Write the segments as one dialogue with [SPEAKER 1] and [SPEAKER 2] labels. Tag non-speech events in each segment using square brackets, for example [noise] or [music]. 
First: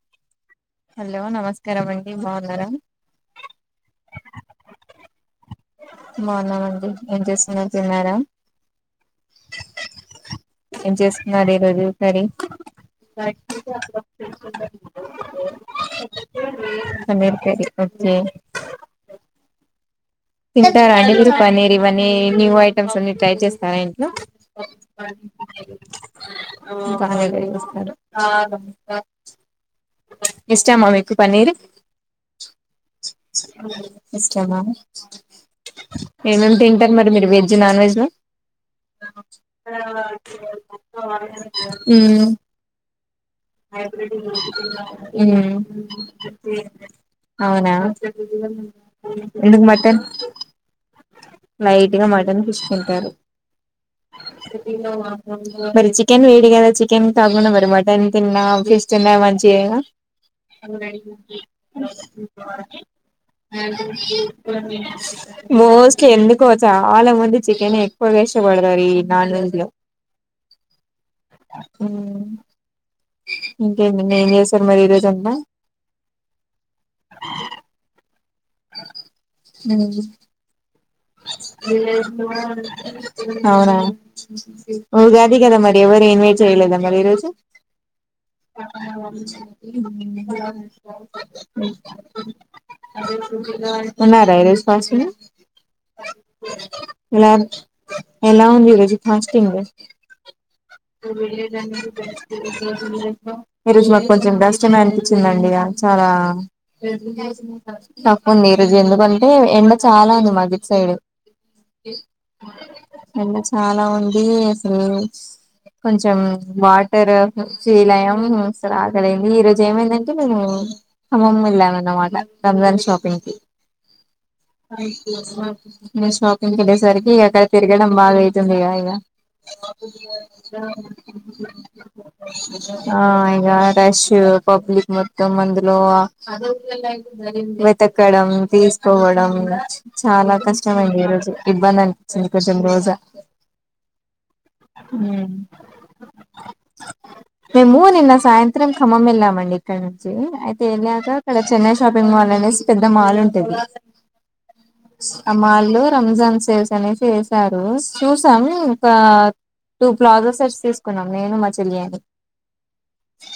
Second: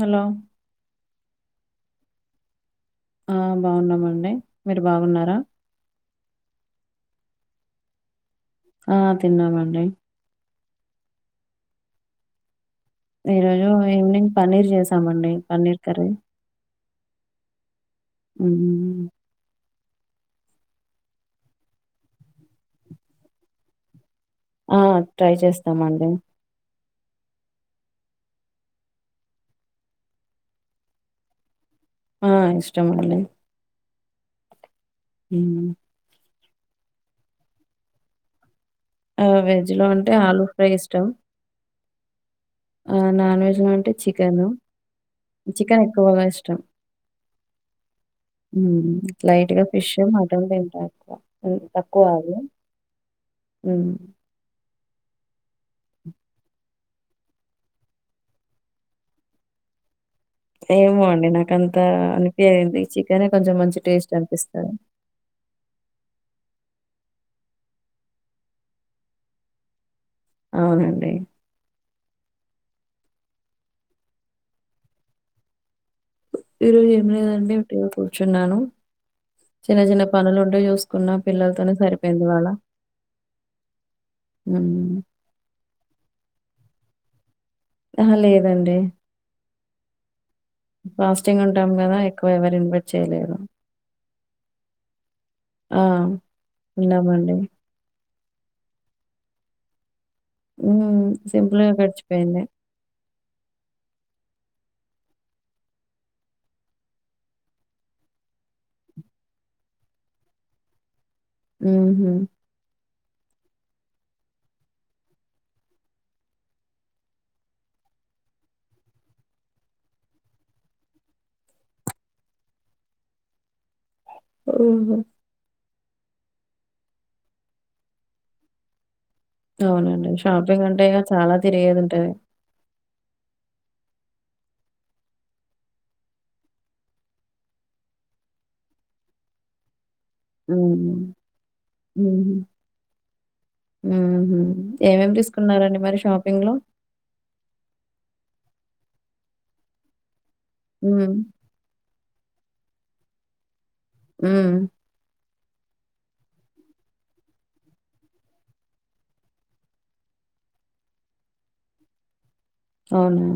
[SPEAKER 1] Hello
[SPEAKER 2] hello నమస్కారం అండి బాగున్నారా
[SPEAKER 1] ఆ బాగున్నామండి మీరు బాగున్నారా
[SPEAKER 2] బాగున్నామండి ఏం చేస్తున్నారు తిన్నారా
[SPEAKER 1] ఆ! తిన్నామండి.
[SPEAKER 2] ఏం చేసుకున్నారు ఈ రోజు కర్రీ
[SPEAKER 1] ఈరోజు ఈవినింగ్ పన్నీర్ చేసామండి paneer curry
[SPEAKER 2] paneer curry okay
[SPEAKER 1] హ్మ్.
[SPEAKER 2] తింటారా అండి మీరు పన్నీర్ ఇవన్నీ న్యూ ఐటమ్స్ అన్ని ట్రై చేస్తారా ఇంట్లో
[SPEAKER 1] ఆ ట్రై చేస్తామండి
[SPEAKER 2] ఇంకా అలానే చేస్తారు ఇష్టమా మీకు పన్నీర్
[SPEAKER 1] ఆ ఇష్టమండి
[SPEAKER 2] ఇష్టమా
[SPEAKER 1] హ్మ్.
[SPEAKER 2] ఏమేమి తింటారు మరి మీరు వెజ్ నాన్ వెజ్లో
[SPEAKER 1] ఆ! వెజ్‌లో అంటే ఆలూ ఫ్రై
[SPEAKER 2] [unintelligible] ఉమ్
[SPEAKER 1] అవునా
[SPEAKER 2] ఉమ్
[SPEAKER 1] చికెన్ ఎక్కువగా ఇష్టం.
[SPEAKER 2] అవునా
[SPEAKER 1] హ్మ్.
[SPEAKER 2] ఎందుకు
[SPEAKER 1] లైట్‌గా ఫిష్,
[SPEAKER 2] మటన్
[SPEAKER 1] తింటా ఎక్కువ. హ్మ్. తక్కువ
[SPEAKER 2] లైట్గా
[SPEAKER 1] అవి.
[SPEAKER 2] మటన్ ఫిష్ తింటారు
[SPEAKER 1] హ్మ్.
[SPEAKER 2] [unintelligible] మరి చికెన్ వేడి కదా చిక్ కెంతగున మరి మటన్ తిన్నా వేస్తేనా మంచిగానే
[SPEAKER 1] ఏమో అండి నాకంత అనిపియది. చికెనే కొంచెం మంచి టేస్ట్ అనిపిస్తది.
[SPEAKER 2] మోస్ట్ ఎన్ని ఎక్కువ చాలా మంది చికెన్ ఎక్కువగా ఇష్టపడదారు ఈ నాన్ వెెజ్ లో
[SPEAKER 1] అవునండి
[SPEAKER 2] ఇంకేంటి ఏం చేశారు మరి ఈ రోజ అంత
[SPEAKER 1] ఈ రోజు ఏం లేదండి ఉట్టిగానే కూసున్న కూర్చున్నాను చిన్న చిన్న పనులు ఉంటే చూ
[SPEAKER 2] అవునా
[SPEAKER 1] హ్మ్.
[SPEAKER 2] ఉగాది కదా మరి ఎవరు ఏమి చేయలేదా మరి ఈ రోజు
[SPEAKER 1] అహ లేదండి ఫాస్టింగ్ ఉంటాం గదా! ఎక్కువ ఎవరు ఇన్వైట్ చేయలేదు.
[SPEAKER 2] ఉన్నారా ఈరోజు ఫంక్షన్
[SPEAKER 1] ఆ! ఉన్నామండి.
[SPEAKER 2] ఎలాబ్ ఎలా ఉంది థ్యాంక్స్ టు యుఅండి
[SPEAKER 1] హ్మ్. సింపుల్‌గా
[SPEAKER 2] వెళ్ళిరండి [unintelligible]
[SPEAKER 1] గడిచిపోయింది.
[SPEAKER 2] బెస్ట్ ఆఫ్ లక్ ఈ రోజు మాకు కొంచెం కష్టమే అనిపించిందిండి చాలా తక్కువుంది ఈరోజు ఎందుకంటే ఎండ చాలా ఉంది మాది సైడ్
[SPEAKER 1] ఊహు
[SPEAKER 2] ఎండ చాలా ఉంది అసలు కొంచెం వాటర్ ఫీల అయ్యాం ఆకలయింది ఈరోజు ఏమైందంటే మేము ఖమ్మం వెళ్ళాం అన్నమాట రంజాన్ షాపింగ్ కి
[SPEAKER 1] ఓహో!
[SPEAKER 2] అయ్యో నేను షాపింగ్ కి వెళ్ళేసరికి ఎండకు తిరగడం బాగా అయితుంది ఇగ ఇగ
[SPEAKER 1] అవునండి. షాపింగ్ అంటే ఇగ చాలా తిరిగేదుంటది.
[SPEAKER 2] ఆ ఇగ డష్ పబ్లిక్ మొత్తం అందులో వెతకడం తీసుకోవడం చ చాలా కష్టమే ఈ
[SPEAKER 1] హ్మ్.
[SPEAKER 2] రోజు ఇబ్బంది అని పించింది
[SPEAKER 1] హుహు.
[SPEAKER 2] కొంచెం రోజా
[SPEAKER 1] హుహు. ఏమేమి తీసుకున్నారండి మరి షాపింగ్‌లో?
[SPEAKER 2] మేము నిన్న సాయంత్రం ఇత్రం ఖమ్మం వెళ్ళామండి ఇక్కడ నుంచి అయితే వెళ్ళాక
[SPEAKER 1] హ్మ్.
[SPEAKER 2] ఇక్కడ చెన్నై షాపింగ్ మాల్ అనే సి పెద్ద మాలు ఉంటది
[SPEAKER 1] ఊ
[SPEAKER 2] అ మాళ్ళో రంజాన్ సేల్స్ అనే సి వేసారు చూసాం ఒక టూ ప్లాజా సెట్స్ తీసుకున్నాం నేను మా చెల్లి అని
[SPEAKER 1] అవునా.?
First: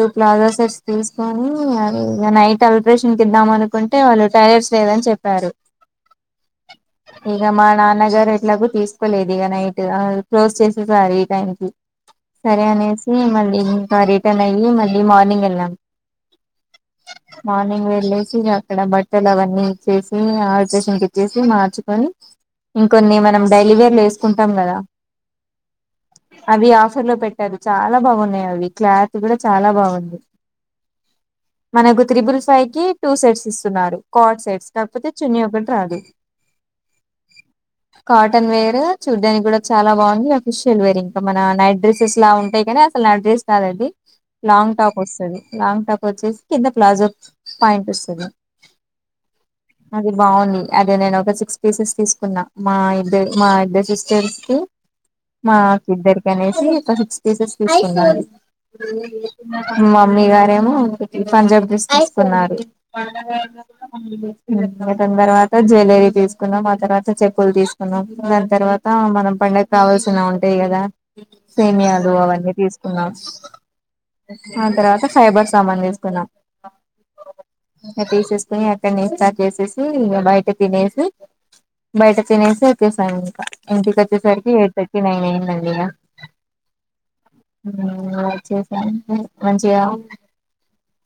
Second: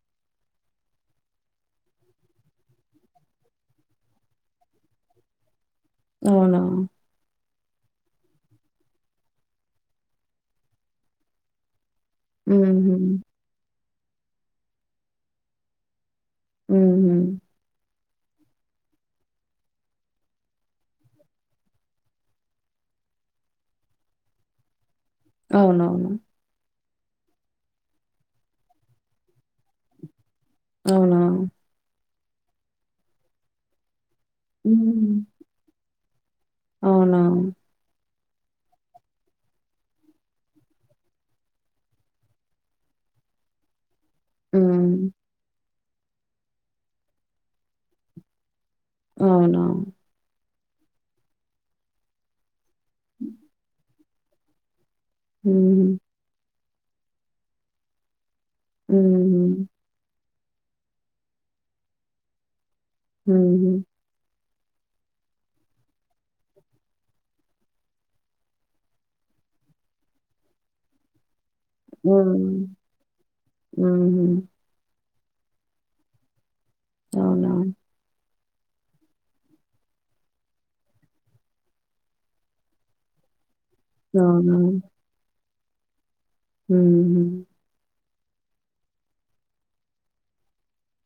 [SPEAKER 2] టూ ప్లాజ సెట్స్ తీసుకొని ఇగ నైట్ అల్ట్రేషన్ ఇద్దాం అనుకుంటే వాళ్ళు టైలర్స్ లేదని చెప్పారు
[SPEAKER 1] అవునా
[SPEAKER 2] ఇగ మా నాన్నగారు ఎట్లాగో తీసుకోలేదు ఇక నైట్ క్లోజ్ చేసేసారు ఈ టైం కి సరే
[SPEAKER 1] హుహు.
[SPEAKER 2] అనేసి మళ్ళీ రిటర్న్ అయ్యి మళ్ళీ మార్నింగ్ ఎల్లాం
[SPEAKER 1] హుహు.
[SPEAKER 2] మార్నింగ్ వెళ్ళేసి చి అక్కడ బట్టలు అవన్నీ ఇచ్చేసీ ఆ షన్ ఇచ్చేసి మార్చుకొని ఇంకొన్ని మనం డైలివేర్లు వేసుకుంటాం కదా
[SPEAKER 1] అవునవును
[SPEAKER 2] అవి లో పెట్టారు చాలా బాగున్నాయి అవి క్లాత్ కూడా చాలా బాగుంది
[SPEAKER 1] అవునా
[SPEAKER 2] మనకు త్రిబుల్ ఫైవ్ కి టూ సెట్స్ ఇస్తున్నారు కోట్ సైట్స్ కాకపోతే చున్నీ ఒకటి రాదు
[SPEAKER 1] అవునా
[SPEAKER 2] కాటన్ వేర్ చూడ్డానికి కూడా చాలా బాగుంది అఫిషియల్ వేర్ ఇంకా మన నైట్ డ్రెస్సెస్ లా ఉంటాయి కాని అసలు నైట్ డ్రెస్ కాదండి లాంగ్ టాప్
[SPEAKER 1] హ్మ్.
[SPEAKER 2] వస్తది లాంగ్ టాప్ వచ్చేసి కింద ప్లాజో పాయింట్ వస్తది
[SPEAKER 1] అవునవును.
[SPEAKER 2] అది బాగుంది అదే నేను ఒక సిక్స్ పీసెస్ తీసుకున్నా మా ఇద్దరి మా ఇద్ద సిస్ తెరిస్తే
[SPEAKER 1] హుహు.
[SPEAKER 2] మాకిద్దరికి అనేసి సిక్స్ పీసెస్ తీసుకున్న
[SPEAKER 1] హుహు.
[SPEAKER 2] మమ్మీ కా ఏమో ఒకటి పంజాబ్ డ్రస్ తీసుకున్నారు
[SPEAKER 1] హుహు.
[SPEAKER 2] [inaudible] జ్యువలరీ తీసుకున్నాం ఆ తర్వాత చెప్పులు తీసుకున్నాం దాని తర్వాత మనం పండగ కావాల్సిన ఉంటాయి కదా సేమియాలు అవన్నీ
[SPEAKER 1] హ్మ్.
[SPEAKER 2] తీసుకున్నాం
[SPEAKER 1] హుహు.
[SPEAKER 2] సైబర్ సామాను తీసుకున్నాం
[SPEAKER 1] అవునవును.
[SPEAKER 2] తీసెస్ అక్కడిని రీచార్జ్ చేసేసి బయ తె తినేసి బయట తినేసి వచ్చేసాను ఇంకా ఇంటికొచ్చే సరికీ ఎయిట్ థట్టీ నైన్ అయింద అ
[SPEAKER 1] హు
[SPEAKER 2] వచ్చేసాం మంచిగా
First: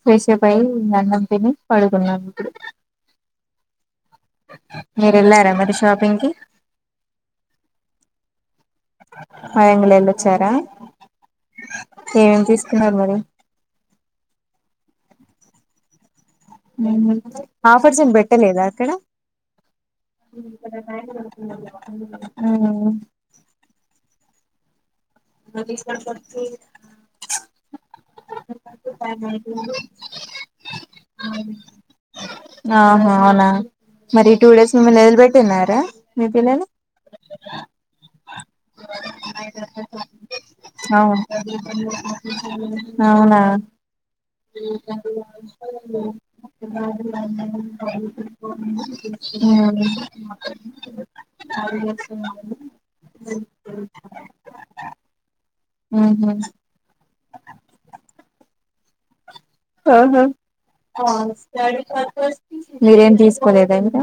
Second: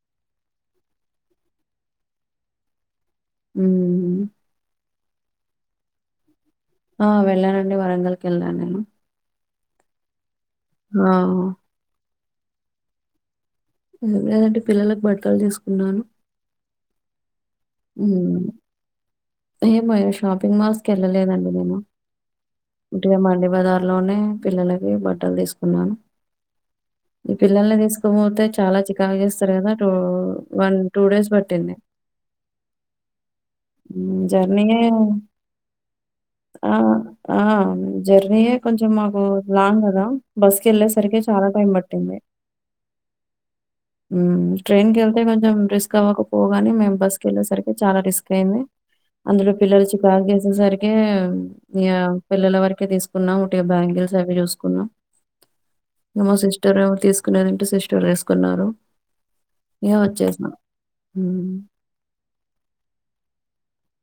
[SPEAKER 2] ఫ్రెష్ అప్ అయ్యి అన్నం తిని పడుకున్నాం ఇప్పుడు
[SPEAKER 1] ఊ
[SPEAKER 2] మీరు వెళ్ళారా మరి షాపింగ్ కి
[SPEAKER 1] ఆ వెళ్ళానండి వరంగల్కి వెళ్ళా నేను
[SPEAKER 2] మయంగళలా యిచ్చారా
[SPEAKER 1] ఆ!
[SPEAKER 2] ఎం తీసుకున్నారు మరి
[SPEAKER 1] లేదంటే పిల్లలకు బట్టలు తీసుకున్నాను
[SPEAKER 2] ఉ ఆఫర్స్ ఏం
[SPEAKER 1] హ్మ్.
[SPEAKER 2] బెట్టలేదా అక్కడ
[SPEAKER 1] ఏమో ఇటుగా మండి బజార్ లోనే పిల్లలయ్ ఏం [unintelligible] హ తీసుకున్నాను ఈ పిల్లల్ని తీసుకోపోతే చాలా చికాగా చేస్తారు కదా టూ వన్ టూ డేస్ పట్టింది
[SPEAKER 2] ఆహా అవునా మరి టూ
[SPEAKER 1] జర్నీ
[SPEAKER 2] డేస్ మిమ్మల్ని వదిలిపెట్టున్నారా మీ పిల్లలు
[SPEAKER 1] ఆ ఆ జర్నీయే కొంచెం మాకు లాంగ్ బస్ క వెళ్ళే సరికి
[SPEAKER 2] అవును
[SPEAKER 1] చాలా టైం పట్టింది
[SPEAKER 2] అవునా
[SPEAKER 1] ఊ ట్రైన్ కెళ్తే కొంచెం రిస్క్ అవ్వకపోగాని మేము బస్ క వెళ్ళేసరికి చాలా రిస్క్ అయింది అందులో పిల్లల చికాక్ చేసేసరికే ఇగ పిల్లల వరకే తీసుకున్నాం ఒకటి బ్యాంగిల్స్ అవి చూసుకున్నాం మమ సిస్టర్ తీసుకు సుకునేదింటే సిస్టర్ వేసుకున్నారు
[SPEAKER 2] ఆహో
[SPEAKER 1] హ్మ్.
[SPEAKER 2] మీరేం తీసుకోలేదంని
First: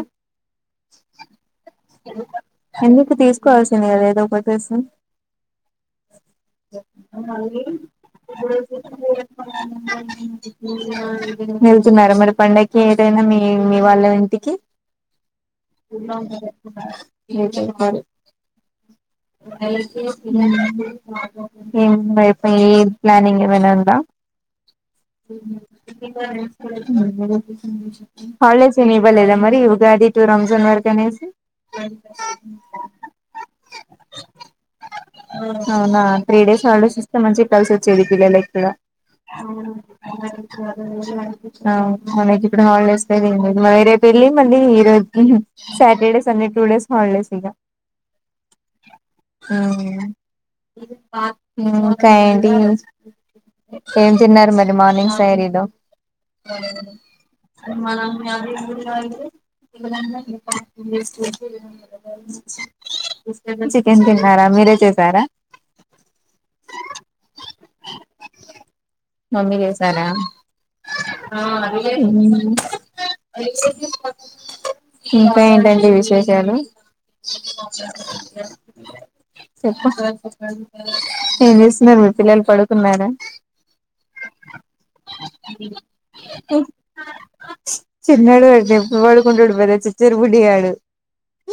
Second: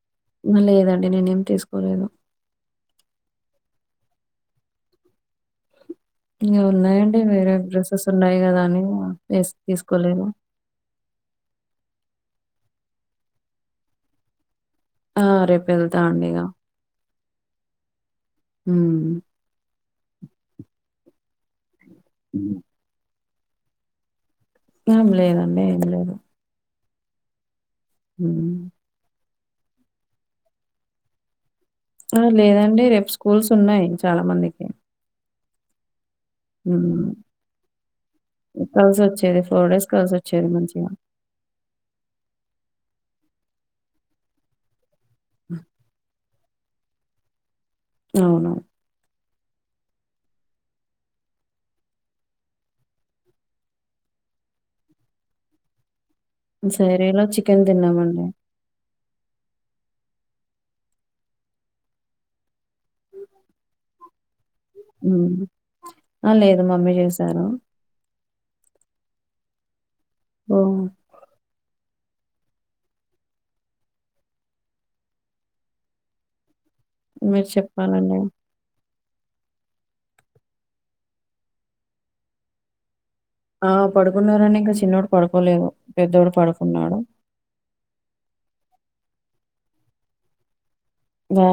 [SPEAKER 1] ఆ! లేదండి. నేనేం తీసుకోలేదు.
[SPEAKER 2] ఎందుకు తీసుకోవాల్సింది కదా ఏదో పకాస
[SPEAKER 1] ఉన్నాయండి వేరే డ్రెస్సెస్ ఉన్నాయి కదా అని వ తీసుకోలేరు
[SPEAKER 2] వెళ్తున్నారు మరి పండగకి ఏదైనా మీ మీ వాళ్ళ ఇంటికి
[SPEAKER 1] ఆ! రేపెళ్తా అండి ఇగ.
[SPEAKER 2] ఏ [inaudible]
[SPEAKER 1] హ్మ్.
[SPEAKER 2] ఏండ్ ఐపోయి ప్లానింగు వైనాందా
[SPEAKER 1] ఏం లేదండి ఏం లేదు
[SPEAKER 2] [inaudible]
[SPEAKER 1] హ్మ్.
[SPEAKER 2] హాలిడేస్ ఏం ఇవ్వలేదా మరి ఉగాది టూ రంజాన్ వరకు అనేసి
[SPEAKER 1] లేదండి రేపు స్కూల్స్ ఉన్నాయి చాలా మందికి
[SPEAKER 2] అవునా త్రీ డేస్ హల్డేస్ ఇస్తే మంచిగ కలిసొచ్చేది పిల్లలకి కూడా
[SPEAKER 1] కలిసి వచ్చేది ఫోర్
[SPEAKER 2] అవును
[SPEAKER 1] డేస్ కలిసి వచ్చేది మంచిగా
[SPEAKER 2] మనకిప్పుడు హాల్ మరి రేపెళ్ళి మళ్ళీ ఈ రో Saturday Sunday two days holidays ఇగ
[SPEAKER 1] అవును
[SPEAKER 2] ఊ ఇంకా ఏంటి ఏం తిన్నారు మర్ రి మార్నింగ్ సైరీ లో
[SPEAKER 1] సైరీలో చికెన్
[SPEAKER 2] మన
[SPEAKER 1] తిన్నామండి
[SPEAKER 2] అది చికెన్ తినర
[SPEAKER 1] ఆ లేదు మమ్మీ చేసారు
[SPEAKER 2] మమ్మీ సరా
[SPEAKER 1] ఓ
[SPEAKER 2] ఇంకా ఏంటండి విశేషాలు
[SPEAKER 1] మీరు చెప్పాలండి
[SPEAKER 2] చెప్పు ఏం చేస్తున్నారు మీ పిల్లలు పడుకున్నారా
[SPEAKER 1] ఆ పడుకున్నారని ఇంకా చిన్నోడు పడుకోలేదు పెద్దోడు పడుకున్నాడు
[SPEAKER 2] చిన్నడుతే పవాడు కొడుపోలే చిచ్చెరి పుడి ఆడు
[SPEAKER 1] బ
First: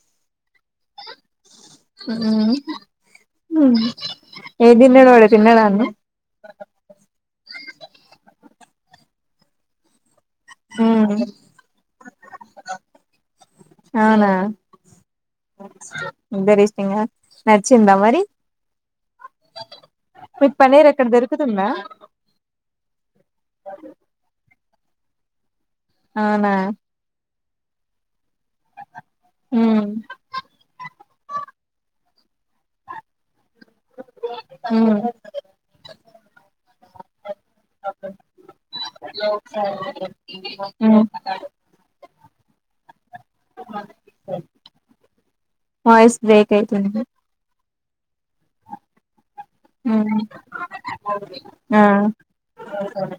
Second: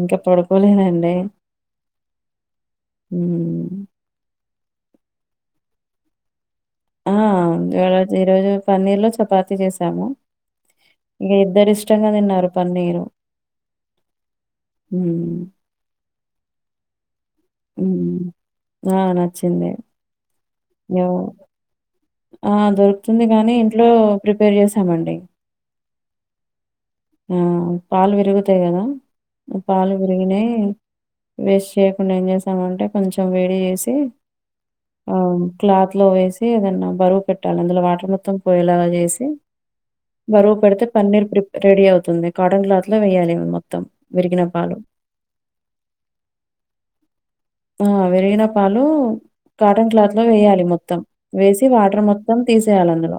[SPEAKER 1] ఇంకా పడుకోలేదండి హ్మ్.
[SPEAKER 2] ఏదిన్నను వాడ తిన్నాడా అన్న
[SPEAKER 1] ఆ వే తజు పన్నీర్ లో చపాతి చేసాము ఇక ఇద్దరి ఇష్టంగా తిన్నారు పన్నీరు
[SPEAKER 2] అవునా ఇద్దరు ఇష్టంగా నచ్చిందా
[SPEAKER 1] హ్మ్.
[SPEAKER 2] మరి
[SPEAKER 1] ఆ! నచ్చింది.
[SPEAKER 2] మీ పన్నీర్ ఎక్కడ
[SPEAKER 1] యవ్
[SPEAKER 2] దొరుకుతుందా
[SPEAKER 1] ఆ దొరుకుతుంది కానీ ఇంట్లో ప్రిపేర్ చేసాము మండి
[SPEAKER 2] అవునా
[SPEAKER 1] ఆ పాల్ విరుగు అంతే కదా
[SPEAKER 2] ఉమ్
[SPEAKER 1] పాలు విరిగినై వేస్ట్ చేయకుండా ఏం చేసామంటే కొంచెం వే చేసి
[SPEAKER 2] ఉమ్
[SPEAKER 1] ఆ క్లాత్ లో వేసి ఏద పెట్టాలి అందులో వాటర్ మొత్తం పోయేలాగా చేసి, బరువు పెడితే
[SPEAKER 2] ఉమ్
[SPEAKER 1] పన్నీర్ రెడీ అవుతుంది కాటన్ క్లాత్ లో వేయాలి మొత్తం విరిగిన పాలు
[SPEAKER 2] వాయిస్ బ్రేక్ అయితుంది
[SPEAKER 1] ఆ వెరిగిన పాలు కాటన్ క్లాత్
[SPEAKER 2] ఉమ్
[SPEAKER 1] లో వేయాలి మొత్తం వేసి
[SPEAKER 2] ఆ
[SPEAKER 1] వాటర్ మొత్తం తీసేయాలి అందులో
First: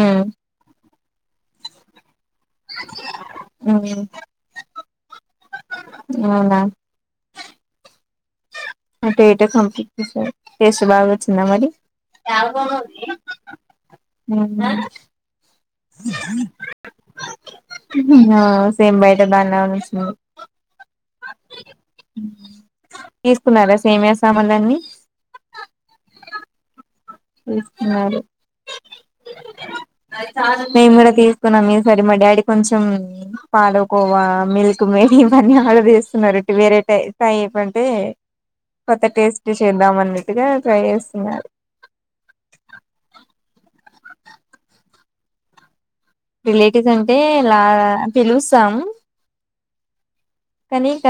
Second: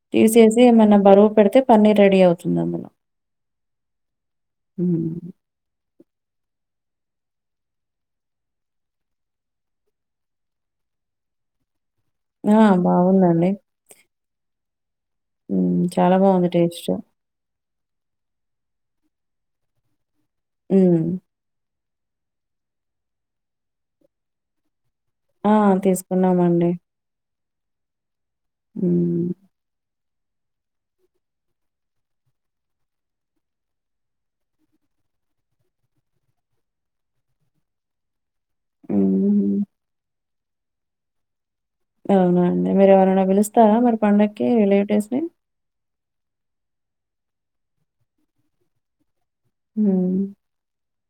[SPEAKER 2] ఉమ్
[SPEAKER 1] తీసేసి మన్న బరువు పెడితే పన్నీర్ రెడీ అవుతుంది
[SPEAKER 2] మ్
[SPEAKER 1] మ్
[SPEAKER 2] అవునా అంటే ఏటో కంప్ట్ చేసావా టేస్ట్ బాగా వచ్చిందా మరి
[SPEAKER 1] ఆ బాగుందండి
[SPEAKER 2] హ్మ్
[SPEAKER 1] హ్మ్ చాలా బాగుంది స్టేస్ట్
[SPEAKER 2] ఆ సేమ్ బయట దాన్లాగా వచ్చింది
[SPEAKER 1] హ్మ్
[SPEAKER 2] తీస్కున్నారా సేమియా సామాన్లని
[SPEAKER 1] ఆ తీసుకున్నామండి
[SPEAKER 2] ఎస్ స్తున్నారు
[SPEAKER 1] హు
[SPEAKER 2] మేము కూడా తీసుకున్నాం ఈసారి మా డాడీ కొంచెం పాాలకోవా మిల్క్ మేనీ ఇవన్నీ ఆర్డర్ చేస్తున్నారు ఇటు వేరే టే ఇంకా ఏ మంటే కొత్త టేస్ట్
[SPEAKER 1] హ్మ్.
[SPEAKER 2] చేద్దామని ట్టుగా ట్రై చేస్తున్నారు
[SPEAKER 1] అవునా అండి మీరు ఎవరైనా పిలుస్తారా మరి పండక్కి రిలేటివ్స్ ని
[SPEAKER 2] రిలేటివ్స్ అంటే ఇలా పిలుస్తాము
[SPEAKER 1] హు
[SPEAKER 2] నీ ఇక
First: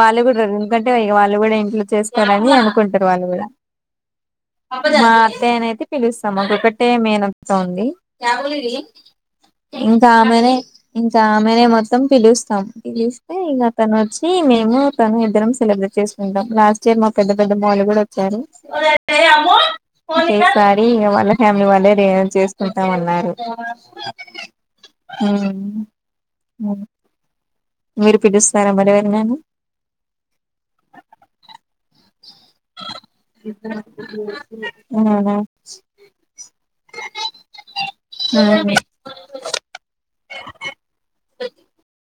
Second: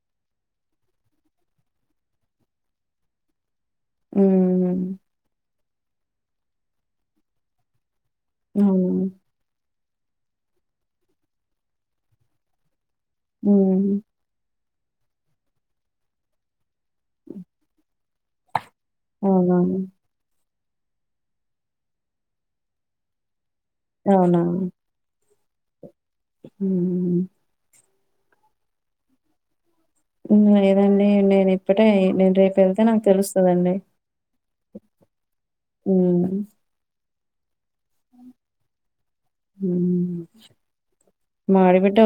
[SPEAKER 2] వాళ్ళు కూడా ఉన్ ఎందుకంటే ఇగ వాళ్ళు కూడా ఇంట్లో చేస్తారని అనుకుంటారు వాళ్ళు కూడా
[SPEAKER 1] హ్మ్.
[SPEAKER 2] మా అత్తయ్య నైతే పిలుస్తాం మాక్ ఒక్కట్టే మేనత్త ఉంది వది
[SPEAKER 1] అవునా!
[SPEAKER 2] ఇంకా ఆమెనే ఇంకా ఆమెనే మొత్తం పిలుస్తాం పిలు తె ఇంగ
[SPEAKER 1] హ్మ్.
[SPEAKER 2] తనోచ్చి మేము తను ఇద్దరం సెలబ్రేట్ చేస్తుకుాంటం లాస్ట్ ఇయర్ మా పెద్ద పెద్దమ్మ వాళ్ళు కూడా ఒ చ్చారు దెస్
[SPEAKER 1] అవునా!
[SPEAKER 2] ఒకసారి ఇగ వాళ్ళ ఫ్యామిలీ వాళ్ళేే రే చేసుకుంటా మన్నారు ఆ హు
[SPEAKER 1] హు
[SPEAKER 2] మీరు పిలుస్తారా మరి ఎవరినైనా
[SPEAKER 1] లేదండి నేను ఇప్పుడేే నిను రేపు వెళ్తే నాకు తెలుస్తుందండి
[SPEAKER 2] అవునా
[SPEAKER 1] హు ఉమ్ మా ఆడిబిడ్డ